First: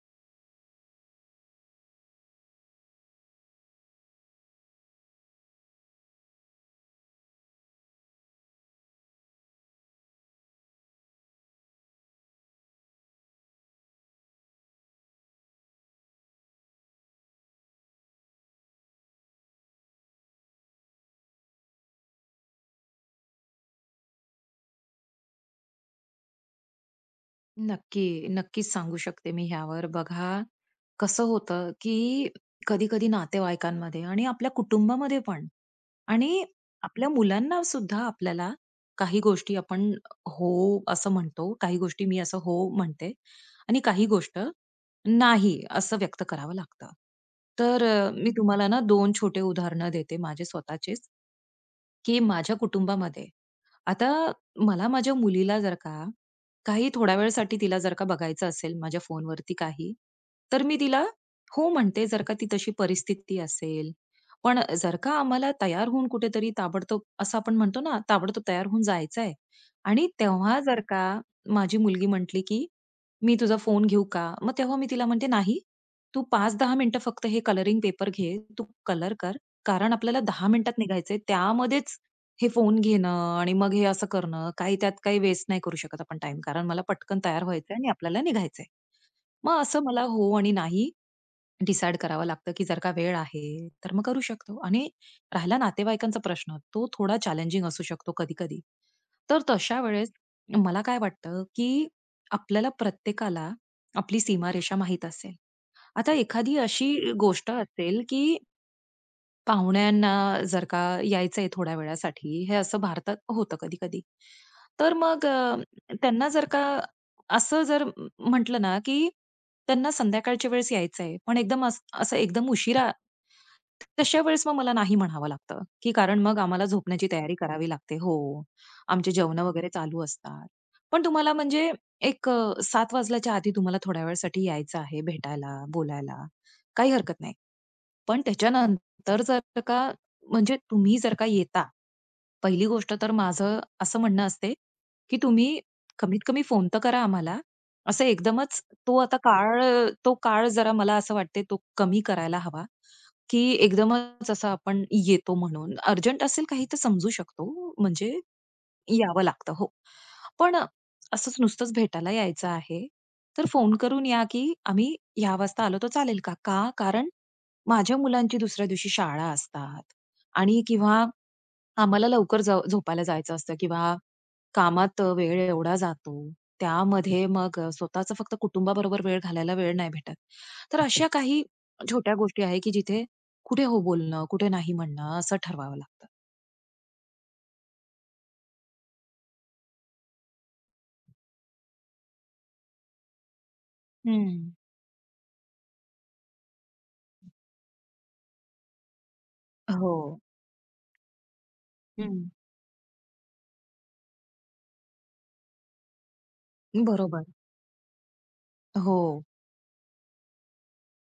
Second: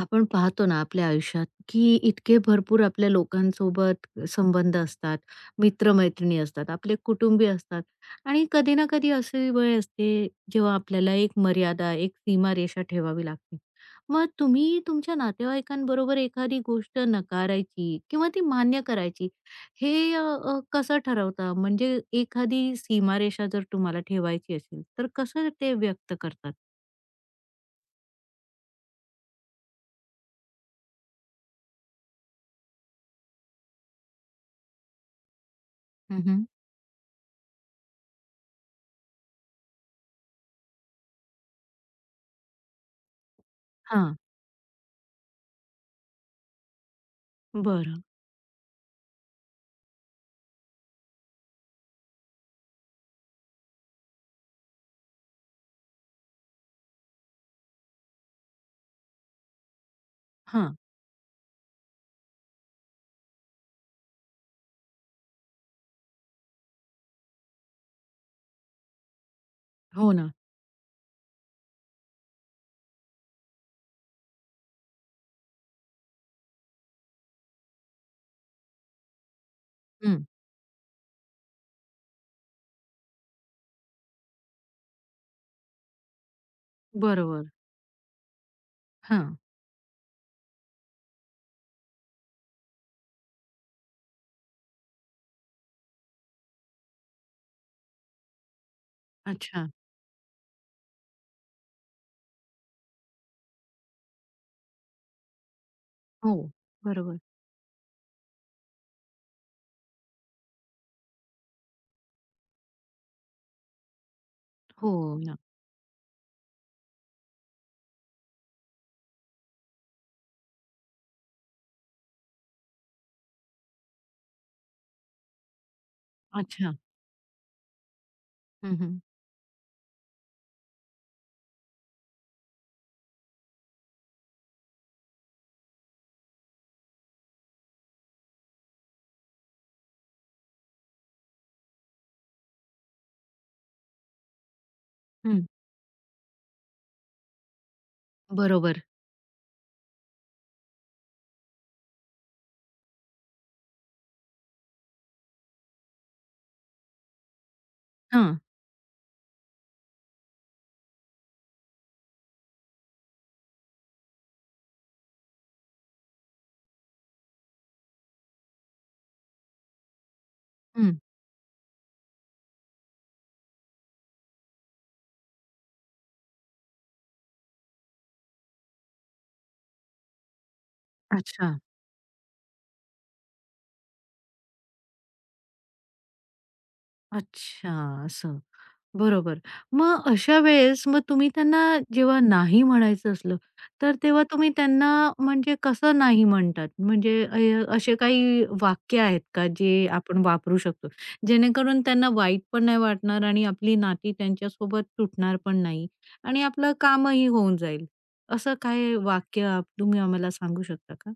आपण पाहतो ना आपल्या आयुष्यात की इतके भरपूर आपल्या लोकांसोबत संबंध असतात, मित्रमैत्रिणी असतात, आपले कुटुंबीय असतात आणि कधी ना कधी अशी वेळ असते जेव्हा आपल्याला एक मर्यादा, एक सीमारेषा ठेवावी लागते. मग तुम्ही तुमच्या नातेवाईकांबरोबर एखादी गोष्ट नकारायची किंवा ती मान्य करायची हे अ, अ, कसं ठरवता? म्हणजे एखादी सीमारेषा जर तुम्हाला ठेवायची असेल, तर कसं ते व्यक्त करतात? नक्कीच सांगू शकते मी ह्यावर. बघा, कसं होतं, की कधी-कधी नातेवाईकांमध्ये आणि आपल्या कुटुंबामध्ये पण हं, आणि हं. आपल्या मुलांना सुद्धा आपल्याला काही गोष्टी आपण हो असं म्हणतो, काही गोष्टी मी असं हो म्हणते आणि काही गोष्ट नाही असं व्यक्त करावं लागतं. तर बरं. मी तुम्हाला ना 2 छोटे उदाहरणं देते माझे स्वतःचेच, की माझ्या कुटुंबामध्ये आता मला माझ्या मुलीला जर का काही थोड्या वेळासाठी तिला जर का बघायचं असेल माझ्या फोनवरती काही, तर हां. मी तिला हो म्हणते, जर का ती तशी परिस्थिती असेल. पण जर का आम्हाला तयार होऊन कुठेतरी ताबडतोब असं आपण म्हणतो ना, ताबडतोब तयार होऊन जायचं आहे आणि हो ना. तेव्हा जर का माझी मुलगी म्हटली, की "मी तुझा फोन घेऊ का?" मग तेव्हा मी तिला म्हणते, "नाही, तू 5-10 मिनिटं फक्त हे कलरिंग पेपर घे, तू कलर कर, कारण आपल्याला हं, 10 मिनिटात निघायचंय. त्यामध्येच हे फोन घेणं आणि मग हे असं करणं, काही त्यात काही वेस्ट नाही करू शकत आपण टाइम कारण मला पटकन तयार बरोबर. व्हायचंय आणि आपल्याला निघायचंय. हां. मग असं मला हो आणि नाही डिसाईड करावं लागतं, की जर का वेळ आहे, तर मग करू शकतो. आणि राहिला नातेवाईकांचा प्रश्न, तो थोडा चॅलेंजिंग असू शकतो कधी-कधी. तर अच्छा. तशा वेळेस मला काय वाटतं, की आपल्याला प्रत्येकाला आपली सीमारेषा माहीत असेल. आता हो, एखादी अशी बरोबर. गोष्ट असेल, की पाहुण्यांना जर का यायचंय थोड्या वेळासाठी, हे असं भारतात होतं कधी-कधी. हो तर मग ना. त्यांना जर का असं जर म्हटलं ना, की त्यांना संध्याकाळच्या वेळेस यायचंय, पण एकदम असं एकदम उशिरा, तशा वेळेस मग मला नाही म्हणावं लागतं, की कारण मग आम्हाला अच्छा. झोपण्याची तयारी करावी लागते. हो, हं, हं. आमचे जेवणं वगैरे चालू असतात. पण तुम्हाला म्हणजे एक 7 वाजल्याच्या आधी तुम्हाला थोड्या वेळासाठी यायचं आहे भेटायला, बोलायला, काही हरकत नाही. पण त्याच्यानं तर जर का म्हणजे तुम्ही जर का येता, पहिली गोष्ट तर माझं असं म्हणणं असते, की हं. तुम्ही कमीत कमी फोन तर करा आम्हाला. असं एकदमच बरोबर. तो आता काळ तो काळ जरा मला असं वाटते तो कमी करायला हवा, की एकदमच असं आपण येतो म्हणून. अर्जंट असेल काही तर समजू शकतो, म्हणजे हां. यावं लागतं. हो. पण असंच नुसतंच भेटायला यायचं आहे, तर फोन करून या, की आम्ही ह्या वाजता आलो तर चालेल का? का? कारण माझ्या मुलांची दुसऱ्या दिवशी शाळा असतात आणि हं. किंवा आम्हाला लवकर जाव झोपायला जायचं असतं किंवा कामात वेळ एवढा जातो. त्यामध्ये मग फक्त कुटुंबाबरोबर वेळ घालायला वेळ नाही भेटत. तर अशा काही अच्छा. छोट्या गोष्टी आहे, की जिथे कुठे हो बोलणं, कुठे नाही म्हणणं असं ठरवावं लागतं. अच्छा, असं. बरोबर. मग अशा वेळेस मग तुम्ही त्यांना जेव्हा नाही म्हणायचं असलं, तर तेव्हा तुम्ही हं. त्यांना म्हणजे कसं नाही म्हणतात? म्हणजे, असे काही वाक्य आहेत का जे हो. आपण वापरू शकतो? जेणेकरून त्यांना हं. वाईट पण नाही वाटणार आणि आपली नाती त्यांच्यासोबत तुटणार पण नाही आणि आपलं बरोबर. कामही होऊन जाईल. असं काय हो. वाक्य तुम्ही आम्हाला सांगू शकता का?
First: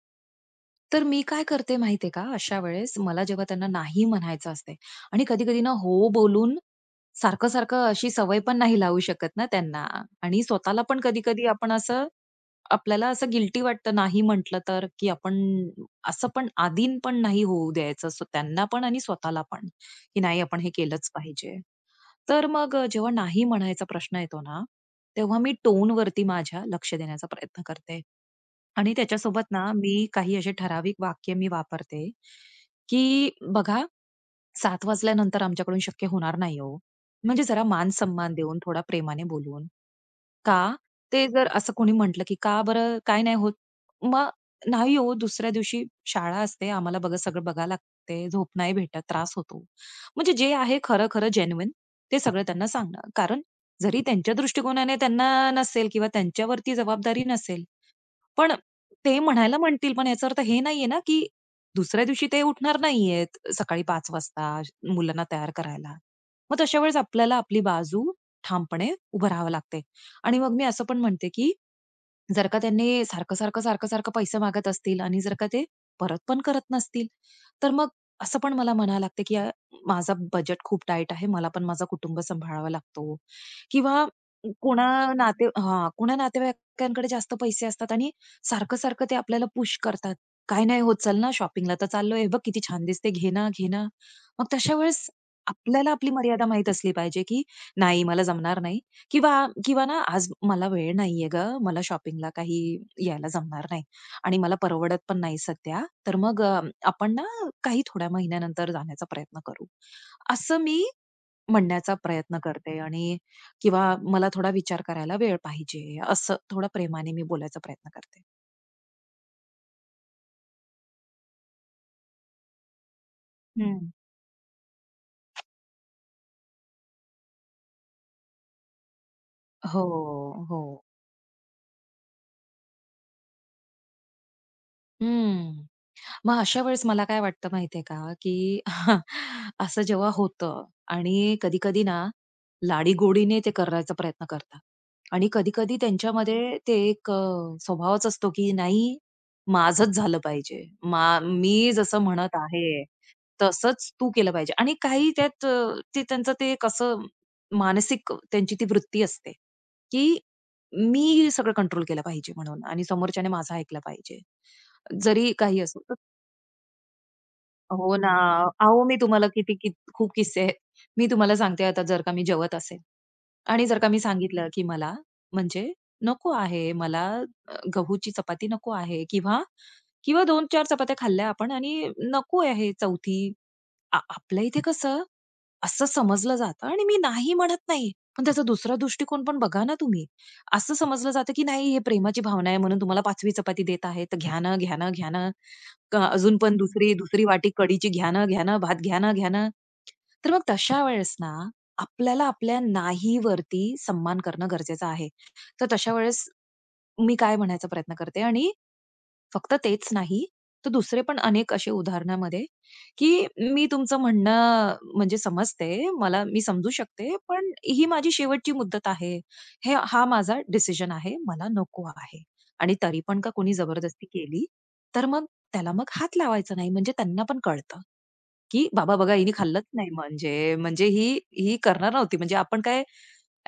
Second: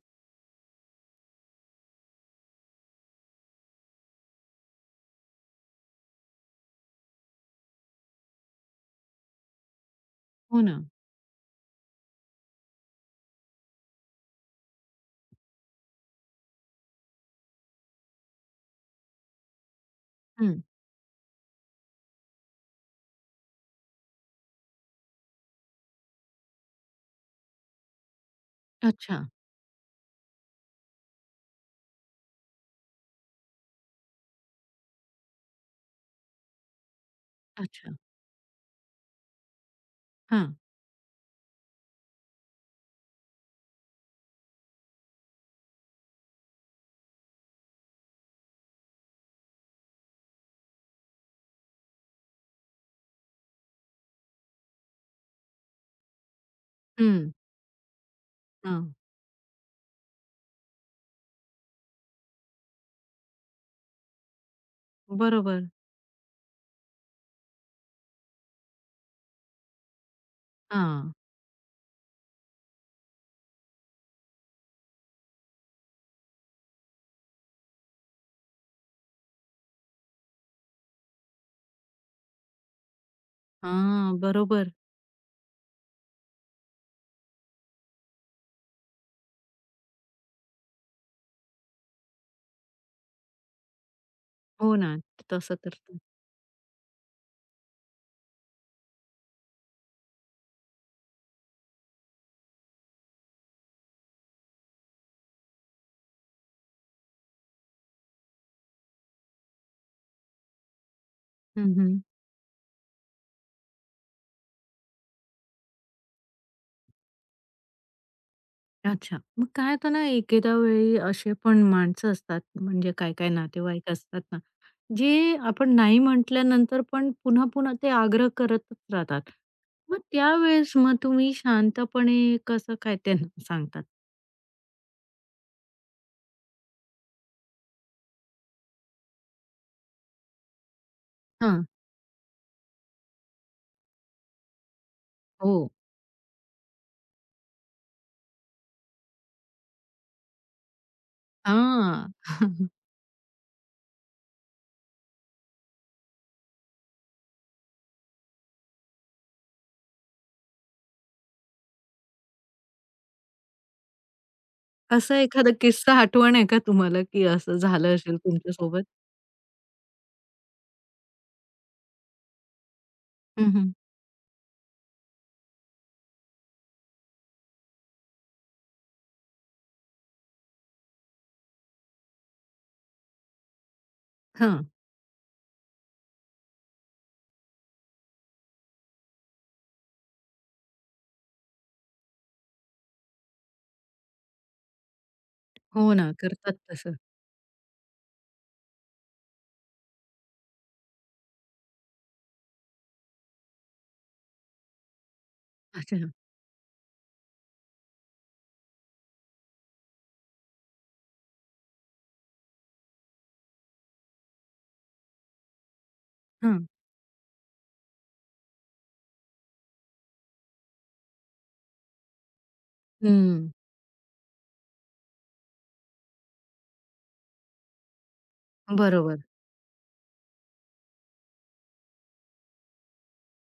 तर मी काय करते माहितीये का, अशा वेळेस मला जेव्हा त्यांना नाही म्हणायचं असते आणि कधी-कधी ना हो बोलून सारखं-सारखं अशी सवय पण नाही लावू शकत ना त्यांना आणि हो ना. स्वतःला पण कधी-कधी आपण असं आपल्याला असं गिल्टी वाटतं नाही म्हटलं तर, की आपण असं पण आदीन पण नाही होऊ द्यायचं. सो त्यांना पण आणि स्वतःला पण, की नाही आपण हं. हे केलंच पाहिजे. तर मग जेव्हा नाही म्हणायचा प्रश्न येतो ना, तेव्हा मी टोनवरती माझ्या लक्ष देण्याचा प्रयत्न करते. आणि अच्छा, त्याच्यासोबत ना मी काही असे ठराविक वाक्य मी वापरते, की बघा 7 वाजल्यानंतर आमच्याकडून शक्य होणार नाही हो. म्हणजे जरा अच्छा. मान-सन्मान देऊन, थोडा प्रेमाने बोलून. हां. का? ते जर असं कोणी म्हटलं, की "का बरं काय नाही होत?" मग नाही हो, दुसऱ्या दिवशी शाळा असते. आम्हाला बघा सगळं बघायला लागते. झोप नाही भेटत, त्रास होतो. म्हणजे जे आहे खरं-खरं जेन्युइन ते सगळं त्यांना सांगणं. कारण जरी त्यांच्या दृष्टिकोनाने त्यांना नसेल किंवा त्यांच्यावरती जबाबदारी हं. नसेल, पण हां. ते म्हणायला म्हणतील, पण याचा अर्थ हे नाहीये ना, की दुसऱ्या दिवशी ते उठणार नाहीयेत सकाळी 5 वाजता मुलांना तयार बरोबर. करायला. मग तशा वेळेस आपल्याला आपली बाजू ठामपणे उभं राहावं लागते. आणि मग मी असं पण हां. म्हणते, की जर का त्यांनी सारखं-सारखं, सारखं-सारखं पैसे मागत असतील आणि जर का ते परत पण करत नसतील, तर मग असं पण मला म्हणावं लागतं, की माझा बजेट खूप टाईट आहे. मला पण माझा कुटुंब सांभाळावा लागतो किंवा हां. बरोबर. कोणा कोणा नातेवाईकांकडे जास्त पैसे असतात आणि सारखं-सारखं ते आपल्याला पुश करतात. "काय नाही होत, चल ना शॉपिंगला तर चाललोय. हे बघ किती छान दिसते, घे ना, घे ना." मग तशा हो ना, वेळेस तसं तर आपल्याला आपली मर्यादा माहीत असली पाहिजे, की "नाही, मला जमणार नाही" किंवा किंवा ना, "आज मला वेळ नाहीये गं, मला शॉपिंगला काही यायला जमणार नाही आणि मला परवडत पण नाही सध्या. तर मग आपण ना, काही थोड्या महिन्यानंतर जाण्याचा प्रयत्न करू." असं मी हं, म्हणण्याचा हं. प्रयत्न करते आणि किंवा मला थोडा विचार करायला वेळ पाहिजे, असं थोडं प्रेमाने मी बोलायचा प्रयत्न करते. अच्छा. मग काय होतं ना, एकेका वेळी असे पण माणसं असतात, म्हणजे काय-काय हं. नातेवाईक असतात ना, जे आपण नाही म्हटल्यानंतर पण पुन्हा-पुन्हा ते आग्रह करतच राहतात. हो, मग त्यावेळेस हो. मग तुम्ही शांतपणे कसं काय त्यांना सांगतात? हं. मग अशा वेळेस मला काय वाटतं माहितीये का, की असं जेव्हा होतं आणि हां. कधी-कधी ना, लाडीगोडीने ते करायचा प्रयत्न करतात आणि हो. कधी-कधी त्यांच्यामध्ये ते एक स्वभावच असतो, की नाही माझंच झालं पाहिजे. मी जसं हां. म्हणत आहे, तसंच तू केलं पाहिजे आणि काही त्यात ते त्यांचं ते एक असं मानसिक त्यांची ती वृत्ती असते, की मी सगळं कंट्रोल केलं पाहिजे म्हणून आणि समोरच्याने माझं ऐकलं पाहिजे. असा जरी एखादा काही असो. किस्सा तर आठवण आहे का तुम्हाला, की असं झालं हो ना. असेल तुमच्यासोबत? अहो, मी तुम्हाला किती खूप किस्से आहेत. मी तुम्हाला सांगते आता जर का मी जेवत असेल हं, आणि हं. जर का मी सांगितलं, की मला म्हणजे नको आहे, मला गहूची चपाती नको आहे किंवा किंवा दोन चार चपात्या खाल्ल्या आपण आणि नको आहे 4थी आपल्या इथे हां. कसं असं समजलं जातं आणि मी नाही म्हणत नाही पण त्याचा दुसरा दृष्टिकोन पण बघा ना तुम्ही असं समजलं जातं की नाही हे प्रेमाची भावना आहे म्हणून तुम्हाला पाचवी चपाती देत आहे तर घ्या ना घ्या ना घ्या ना हो ना, अजून करतात पण दुसरी तसं. दुसरी वाटी कढीची घ्या ना घ्या ना भात घ्या ना घ्या ना तर मग तशा वेळेस ना आपल्याला आपल्या नाही वरती सम्मान करणं गरजेचं आहे तर तशा अच्छा. वेळेस मी काय म्हणायचा प्रयत्न करते आणि फक्त तेच नाही, तर दुसरे पण अनेक असे उदाहरणामध्ये, की मी तुमचं म्हणणं म्हणजे समजते. मला मी हां. समजू शकते, पण ही माझी शेवटची मुद्दत आहे. हे हा माझा डिसिजन आहे. मला नको आहे. आणि तरी पण का हं, कोणी जबरदस्ती केली, तर मग त्याला मग हात लावायचा नाही. म्हणजे त्यांना पण कळतं. की "बाबा बघा बरोबर. हिने खाल्लंच नाही म्हणजे, म्हणजे ही ही करणार नव्हती म्हणजे आपण काय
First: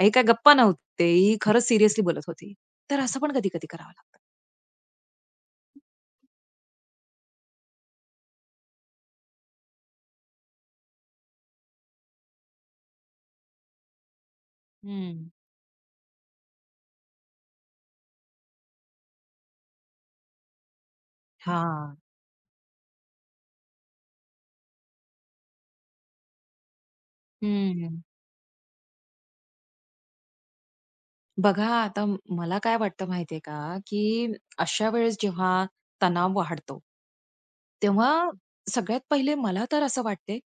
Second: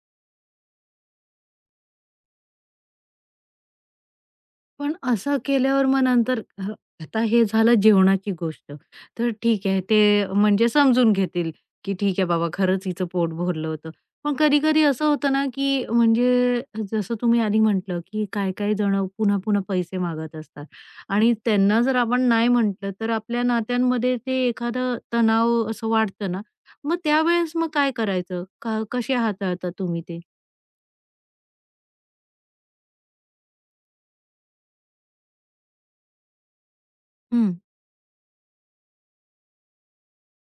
हे काय गप्पा नव्हते. ही खरंच सीरियसली बोलत होती." तर असं पण कधी-कधी करावं लागतं. पण असं केल्यावर मग नंतर आता हे झालं जेवणाची गोष्ट. तर ठीक आहे ते म्हणजे समजून घेतील, की ठीक आहे बाबा खरंच हिचं पोट भरलं होतं. पण कधी-कधी असं हं. होतं ना, की म्हणजे जसं तुम्ही आधी म्हटलं, की काही-काही जणं पुन्हा-पुन्हा पैसे मागत असतात आणि त्यांना हां. जर आपण नाही म्हटलं, तर आपल्या नात्यांमध्ये ते एखादं तणाव असं वाढतं ना, मग त्यावेळेस मग काय हं. करायचं? का कसे हाताळता तुम्ही ते? बघा आता मला काय वाटतं माहितीये का की अशा वेळेस जेव्हा तणाव वाढतो हं. तेव्हा सगळ्यात पहिले मला तर असं वाटते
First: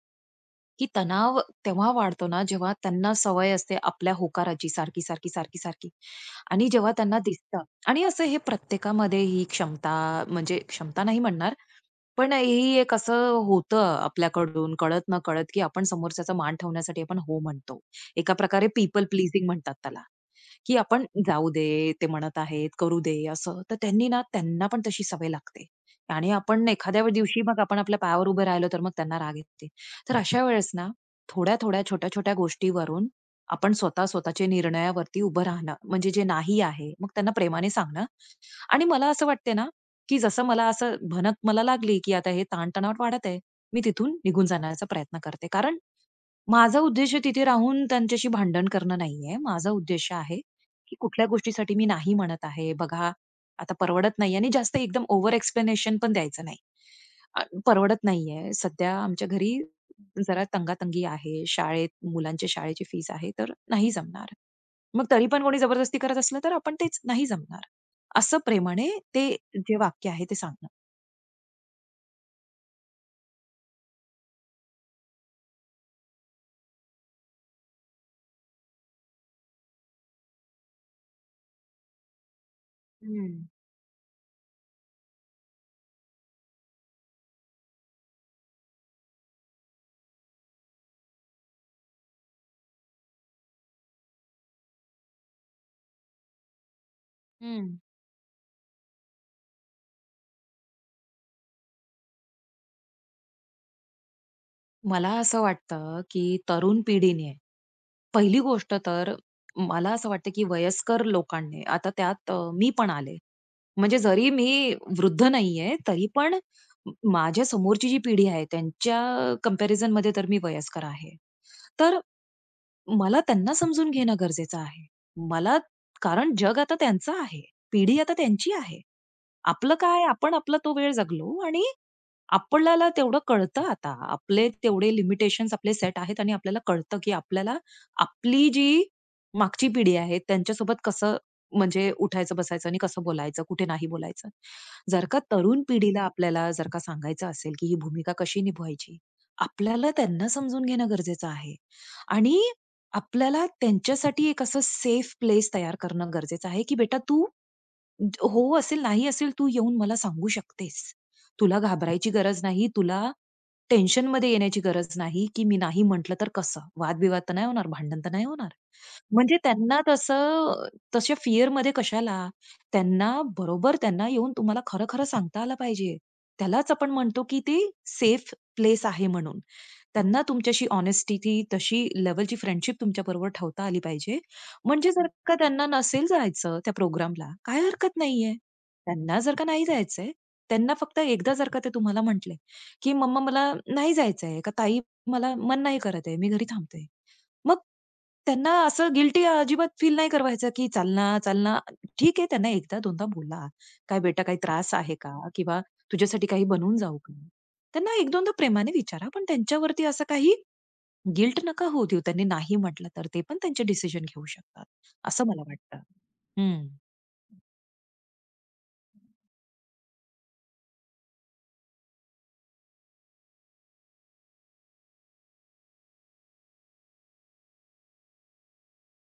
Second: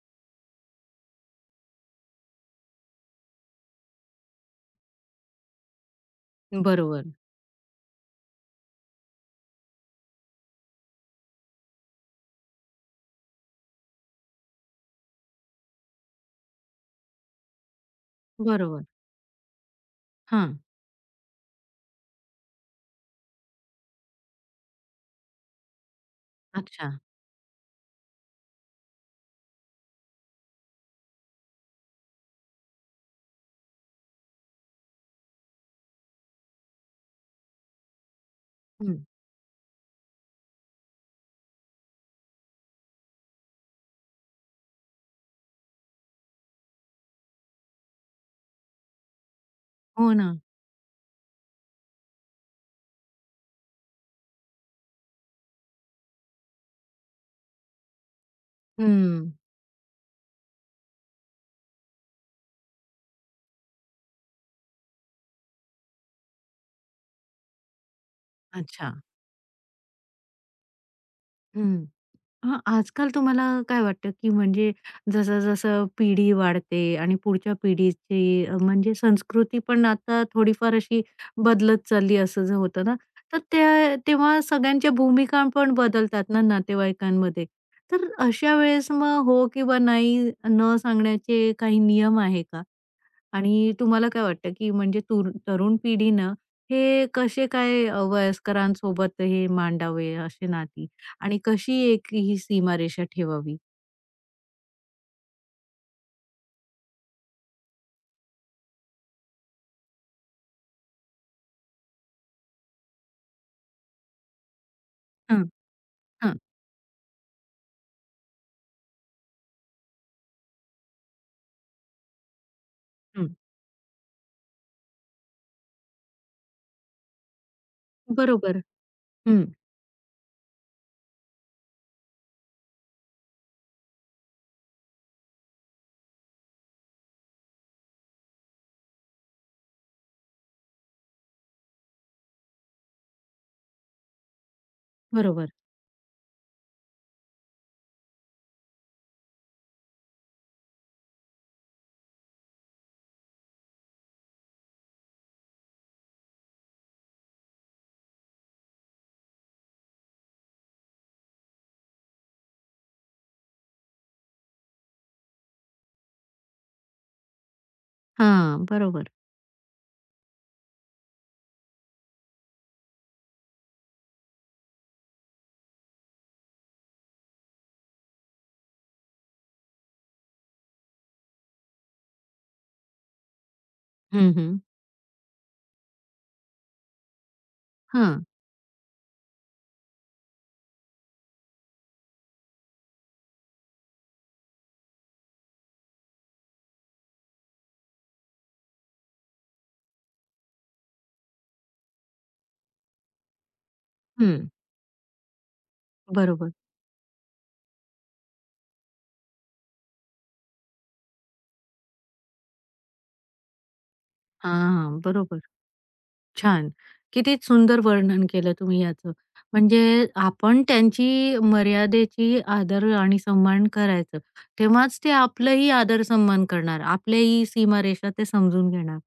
की तणाव तेव्हा वाढतो ना जेव्हा त्यांना सवय असते आपल्या होकाराची सारखी सारखी सारखी सारखी आणि जेव्हा बरोबर, त्यांना दिसतं आणि असं हे प्रत्येकामध्ये ही क्षमता म्हणजे क्षमता नाही म्हणणार पण ही एक असं होतं आपल्याकडून कळत न कळत की आपण समोरच्याचा मान ठेवण्यासाठी आपण हो म्हणतो एका प्रकारे बरोबर. पीपल प्लीजिंग म्हणतात त्याला हां. की आपण जाऊ दे, ते म्हणत आहेत, करू दे असं. तर त्यांनी ना त्यांना पण तशी सवय लागते. आणि आपण अच्छा. एखाद्या दिवशी मग आपण आपल्या पायावर उभे राहिलो, तर मग त्यांना राग येते. तर अशा वेळेस ना थोड्या-थोड्या, छोट्या-छोट्या गोष्टीवरून आपण स्वतः स्वतःच्या निर्णयावरती उभं राहणं, म्हणजे जे नाही आहे, मग त्यांना प्रेमाने सांगणं. आणि हं. मला असं वाटते ना, की जसं मला असं भनक मला लागली, की आता हे ताण वाढत आहे, मी तिथून निघून जाण्याचा प्रयत्न करते. कारण माझा उद्देश तिथे राहून त्यांच्याशी भांडण करणं नाहीये. माझा उद्देश हो ना. आहे, की कुठल्या गोष्टीसाठी मी नाही म्हणत आहे. बघा, आता परवडत नाहीये आणि जास्त एकदम ओव्हर एक्सप्लेनेशन पण द्यायचं नाही. परवडत नाहीये. सध्या आमच्या हं. घरी जरा तंगातंगी आहे. शाळेत मुलांच्या शाळेची फीस आहे, तर नाही जमणार. मग तरी पण कोणी जबरदस्ती करत असलं, तर आपण तेच नाही जमणार. असं प्रेमाने अच्छा. ते जे वाक्य आहे ते सांगणं. हं. हां, आजकाल तुम्हाला काय वाटतं, की म्हणजे जसं-जसं पिढी वाढते आणि पुढच्या पिढीची म्हणजे संस्कृती पण आता थोडीफार अशी बदलत चालली असं जर होतं ना, हं, तर त्या तेव्हा सगळ्यांच्या भूमिका पण बदलतात ना नातेवाईकांमध्ये. तर अशा वेळेस मग हो किंवा नाही न सांगण्याचे काही नियम आहे का? आणि तुम्हाला काय वाटतं, की म्हणजे तरुण पिढीनं हे कसे हं. काय वयस्करांसोबत हे मांडावे असे नाती आणि कशी एक ही सीमारेषा ठेवावी? मला असं वाटतं, की तरुण पिढीने पहिली गोष्ट तर मला असं वाटतं, की वयस्कर लोकांनी आता त्यात मी पण आले. म्हणजे जरी मी वृद्ध हां, नाहीये, तरी पण हां. माझ्या समोरची जी पिढी आहे, त्यांच्या कंपॅरिझनमध्ये तर मी वयस्कर आहे. तर मला हं. त्यांना समजून घेणं गरजेचं आहे. मला कारण जग आता त्यांचं आहे. पिढी आता त्यांची बरोबर. आहे. हं. आपलं काय, आपण आपला तो वेळ जगलो आणि आपल्याला तेवढं कळतं आता. आपले तेवढे लिमिटेशन्स आपले सेट आहेत आणि आपल्याला कळतं, की आपल्याला आपली जी मागची पिढी आहे, त्यांच्यासोबत कसं म्हणजे उठायचं, बसायचं आणि कसं बोलायचं, कुठे नाही बोलायचं. जर का बरोबर. तरुण पिढीला आपल्याला जर का सांगायचं असेल, की ही भूमिका कशी निभवायची, आपल्याला त्यांना समजून घेणं गरजेचं आहे आणि आपल्याला त्यांच्यासाठी एक असं सेफ प्लेस तयार करणं गरजेचं आहे, की "बेटा तू हो असेल, नाही असेल, तू येऊन मला सांगू शकतेस. तुला घाबरायची गरज नाही. तुला टेन्शनमध्ये येण्याची गरज नाही, की मी नाही म्हटलं तर कसं? वादविवाद तर नाही होणार, भांडण तर नाही होणार. हां, बरोबर. म्हणजे त्यांना तसं तशा फिअरमध्ये कशाला? त्यांना बरोबर त्यांना येऊन तुम्हाला खरं-खरं सांगता आलं पाहिजे. त्यालाच आपण म्हणतो, की ते सेफ प्लेस आहे म्हणून. त्यांना तुमच्याशी ऑनेस्टी ती तशी लेव्हलची फ्रेंडशिप तुमच्याबरोबर ठेवता आली पाहिजे. हं, हं. म्हणजे जर का त्यांना नसेल जायचं त्या प्रोग्रामला, काही हरकत हां. नाहीये. त्यांना जर का नाही जायचंय, त्यांना फक्त एकदा जर का ते तुम्हाला म्हटले, की "मम्मा मला नाही जायचंय" का "ताई मला मन नाही करत आहे, मी घरी थांबते." मग त्यांना असं गिल्टी अजिबात फील नाही करवायचं, की "चल ना, चल ना." ठीक आहे त्यांना 1दा 2दा बोला, "काय बेटा काही हं. त्रास आहे का?" किंवा तुझ्यासाठी काही बरोबर. बनवून जाऊ का? त्यांना 1-2दा प्रेमाने विचारा, पण त्यांच्यावरती असं काही गिल्ट नका होऊ देऊ. त्यांनी नाही म्हटलं तर ते पण त्यांचे डिसिजन घेऊ शकतात, हां, असं बरोबर. मला वाटतं. हं. छान. किती सुंदर वर्णन केलं तुम्ही याचं. म्हणजे आपण त्यांची मर्यादेची आदर आणि सन्मान करायचं. तेव्हाच ते आपलंही आदर सन्मान करणार. आपल्याही सीमारेषा ते समजून घेणार.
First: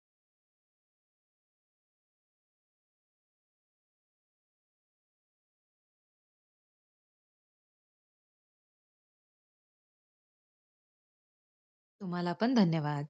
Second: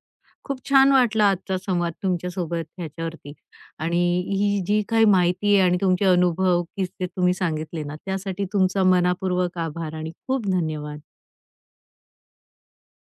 खूप छान वाटला आजचा संवाद तुमच्यासोबत ह्याच्यावरती. आणि ही जी काही माहिती आहे आणि तुमचे अनुभव, किस्से तुम्ही सांगितले ना, त्यासाठी तुमचा मनःपूर्वक आभार आणि खूप धन्यवाद. तुम्हाला पण धन्यवाद.